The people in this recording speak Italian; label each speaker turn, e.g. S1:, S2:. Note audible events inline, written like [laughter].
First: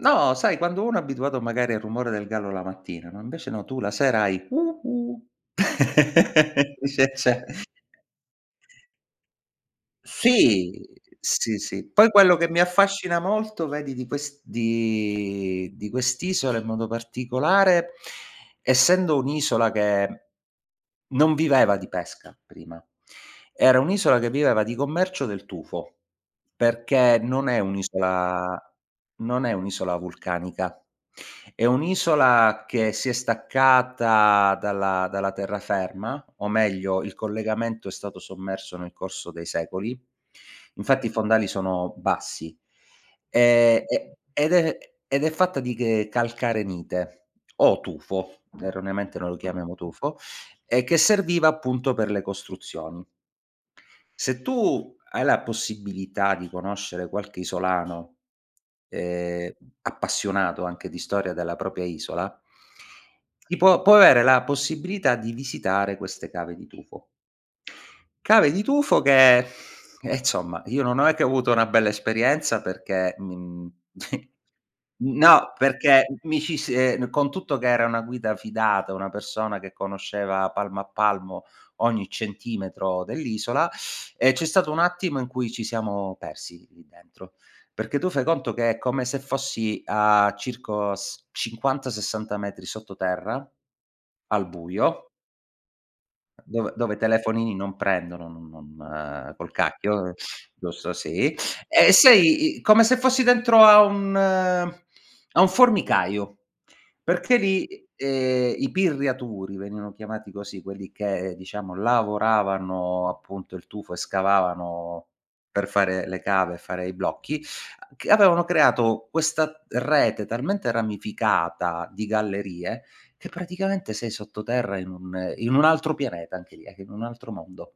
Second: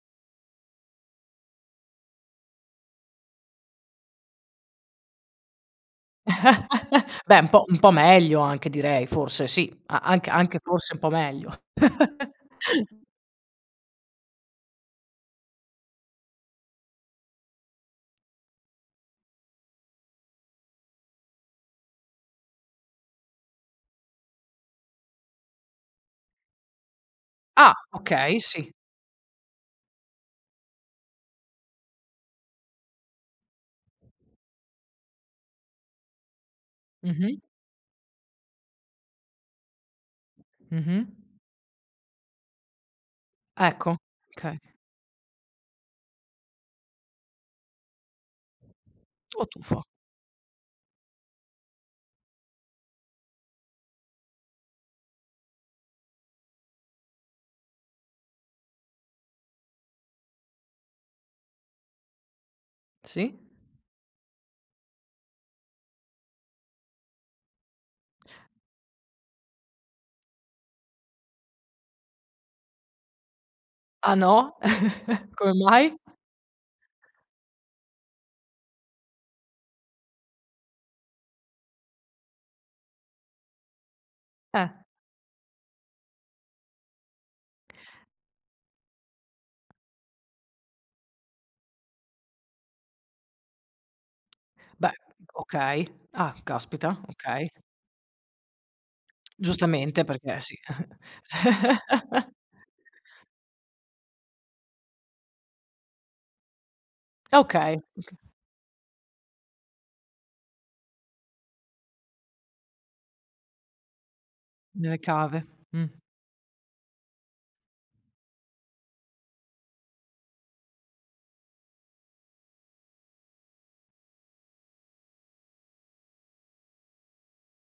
S1: No, sai quando uno è abituato magari al rumore del gallo la mattina, no invece no, tu la sera hai cu cu
S2: [chuckles] Beh un po'
S1: [chuckles]
S2: un po' meglio anche
S1: [unintelligible]
S2: direi forse sì. A anche anche forse
S1: Sì.
S2: un po' meglio.
S1: Sì, sì. Poi quello che mi
S2: [chuckles]
S1: affascina molto vedi di quest di di quest'isola in modo particolare, essendo un'isola che non viveva di pesca prima. Era un'isola che viveva di commercio del tufo, perché non è
S2: Ah,
S1: un'
S2: okay,
S1: isola
S2: sì.
S1: non è un'isola vulcanica, è un'isola che si è staccata dalla dalla terraferma, o meglio il
S2: Mh-mh.
S1: collegamento è stato sommerso nel corso dei secoli.
S2: Mh-mh.
S1: Infatti i fondali sono bassi. Ehm,
S2: Ecco,
S1: e ed
S2: okay.
S1: è ed è fatta di ghe calcarenite o tufo, erroneamente noi lo
S2: O
S1: chiamiamo
S2: tufo.
S1: tufo, e che serviva appunto per le costruzioni. Se tu hai la possibilità di conoscere qualche isolano, ehm, appassionato anche di storia della propria isola
S2: Sì.
S1: ti può può avere la possibilità di visitare queste cave di tufo. Cave di tufo che [exhales] eh, insomma, io non è che ho avuto una bella esperienza, perché mi mi
S2: Ah
S1: [scoffs]
S2: no, [chuckles]
S1: no,
S2: come mai?
S1: perché mi ci si ehm, con tutto che era una guida fidata, una persona che conosceva palmo a palmo ogni centimetro dell'isola, [sucks teeth] ehm, c'è
S2: Eh.
S1: stato un attimo in cui ci siamo persi lì dentro, perché tu fai conto che è come se fossi a circo s 50, 60 metri sotto terra al
S2: Beh,
S1: buio.
S2: okay. Ah,
S1: Dove
S2: caspita,
S1: dove
S2: okay.
S1: telefonini non prendono, non non col
S2: Giustamente,
S1: cacchio,
S2: perché sì.
S1: giusto sì. E
S2: [chuckles] Cioè.
S1: sei come se fossi dentro a un a un formicaio, perché
S2: Okay, oka
S1: lì, ehm, i pirriaturi venivano chiamati così quelli che diciamo lavoravano appunto il tufo e
S2: Nelle
S1: scavavano
S2: cave,
S1: per
S2: mh.
S1: fare le cave e fare i blocchi, a c avevano creato questa rete talmente ramificata di gallerie, che praticamente sei sotto terra in un un altro pianeta anche lì, ecco in un altro mondo.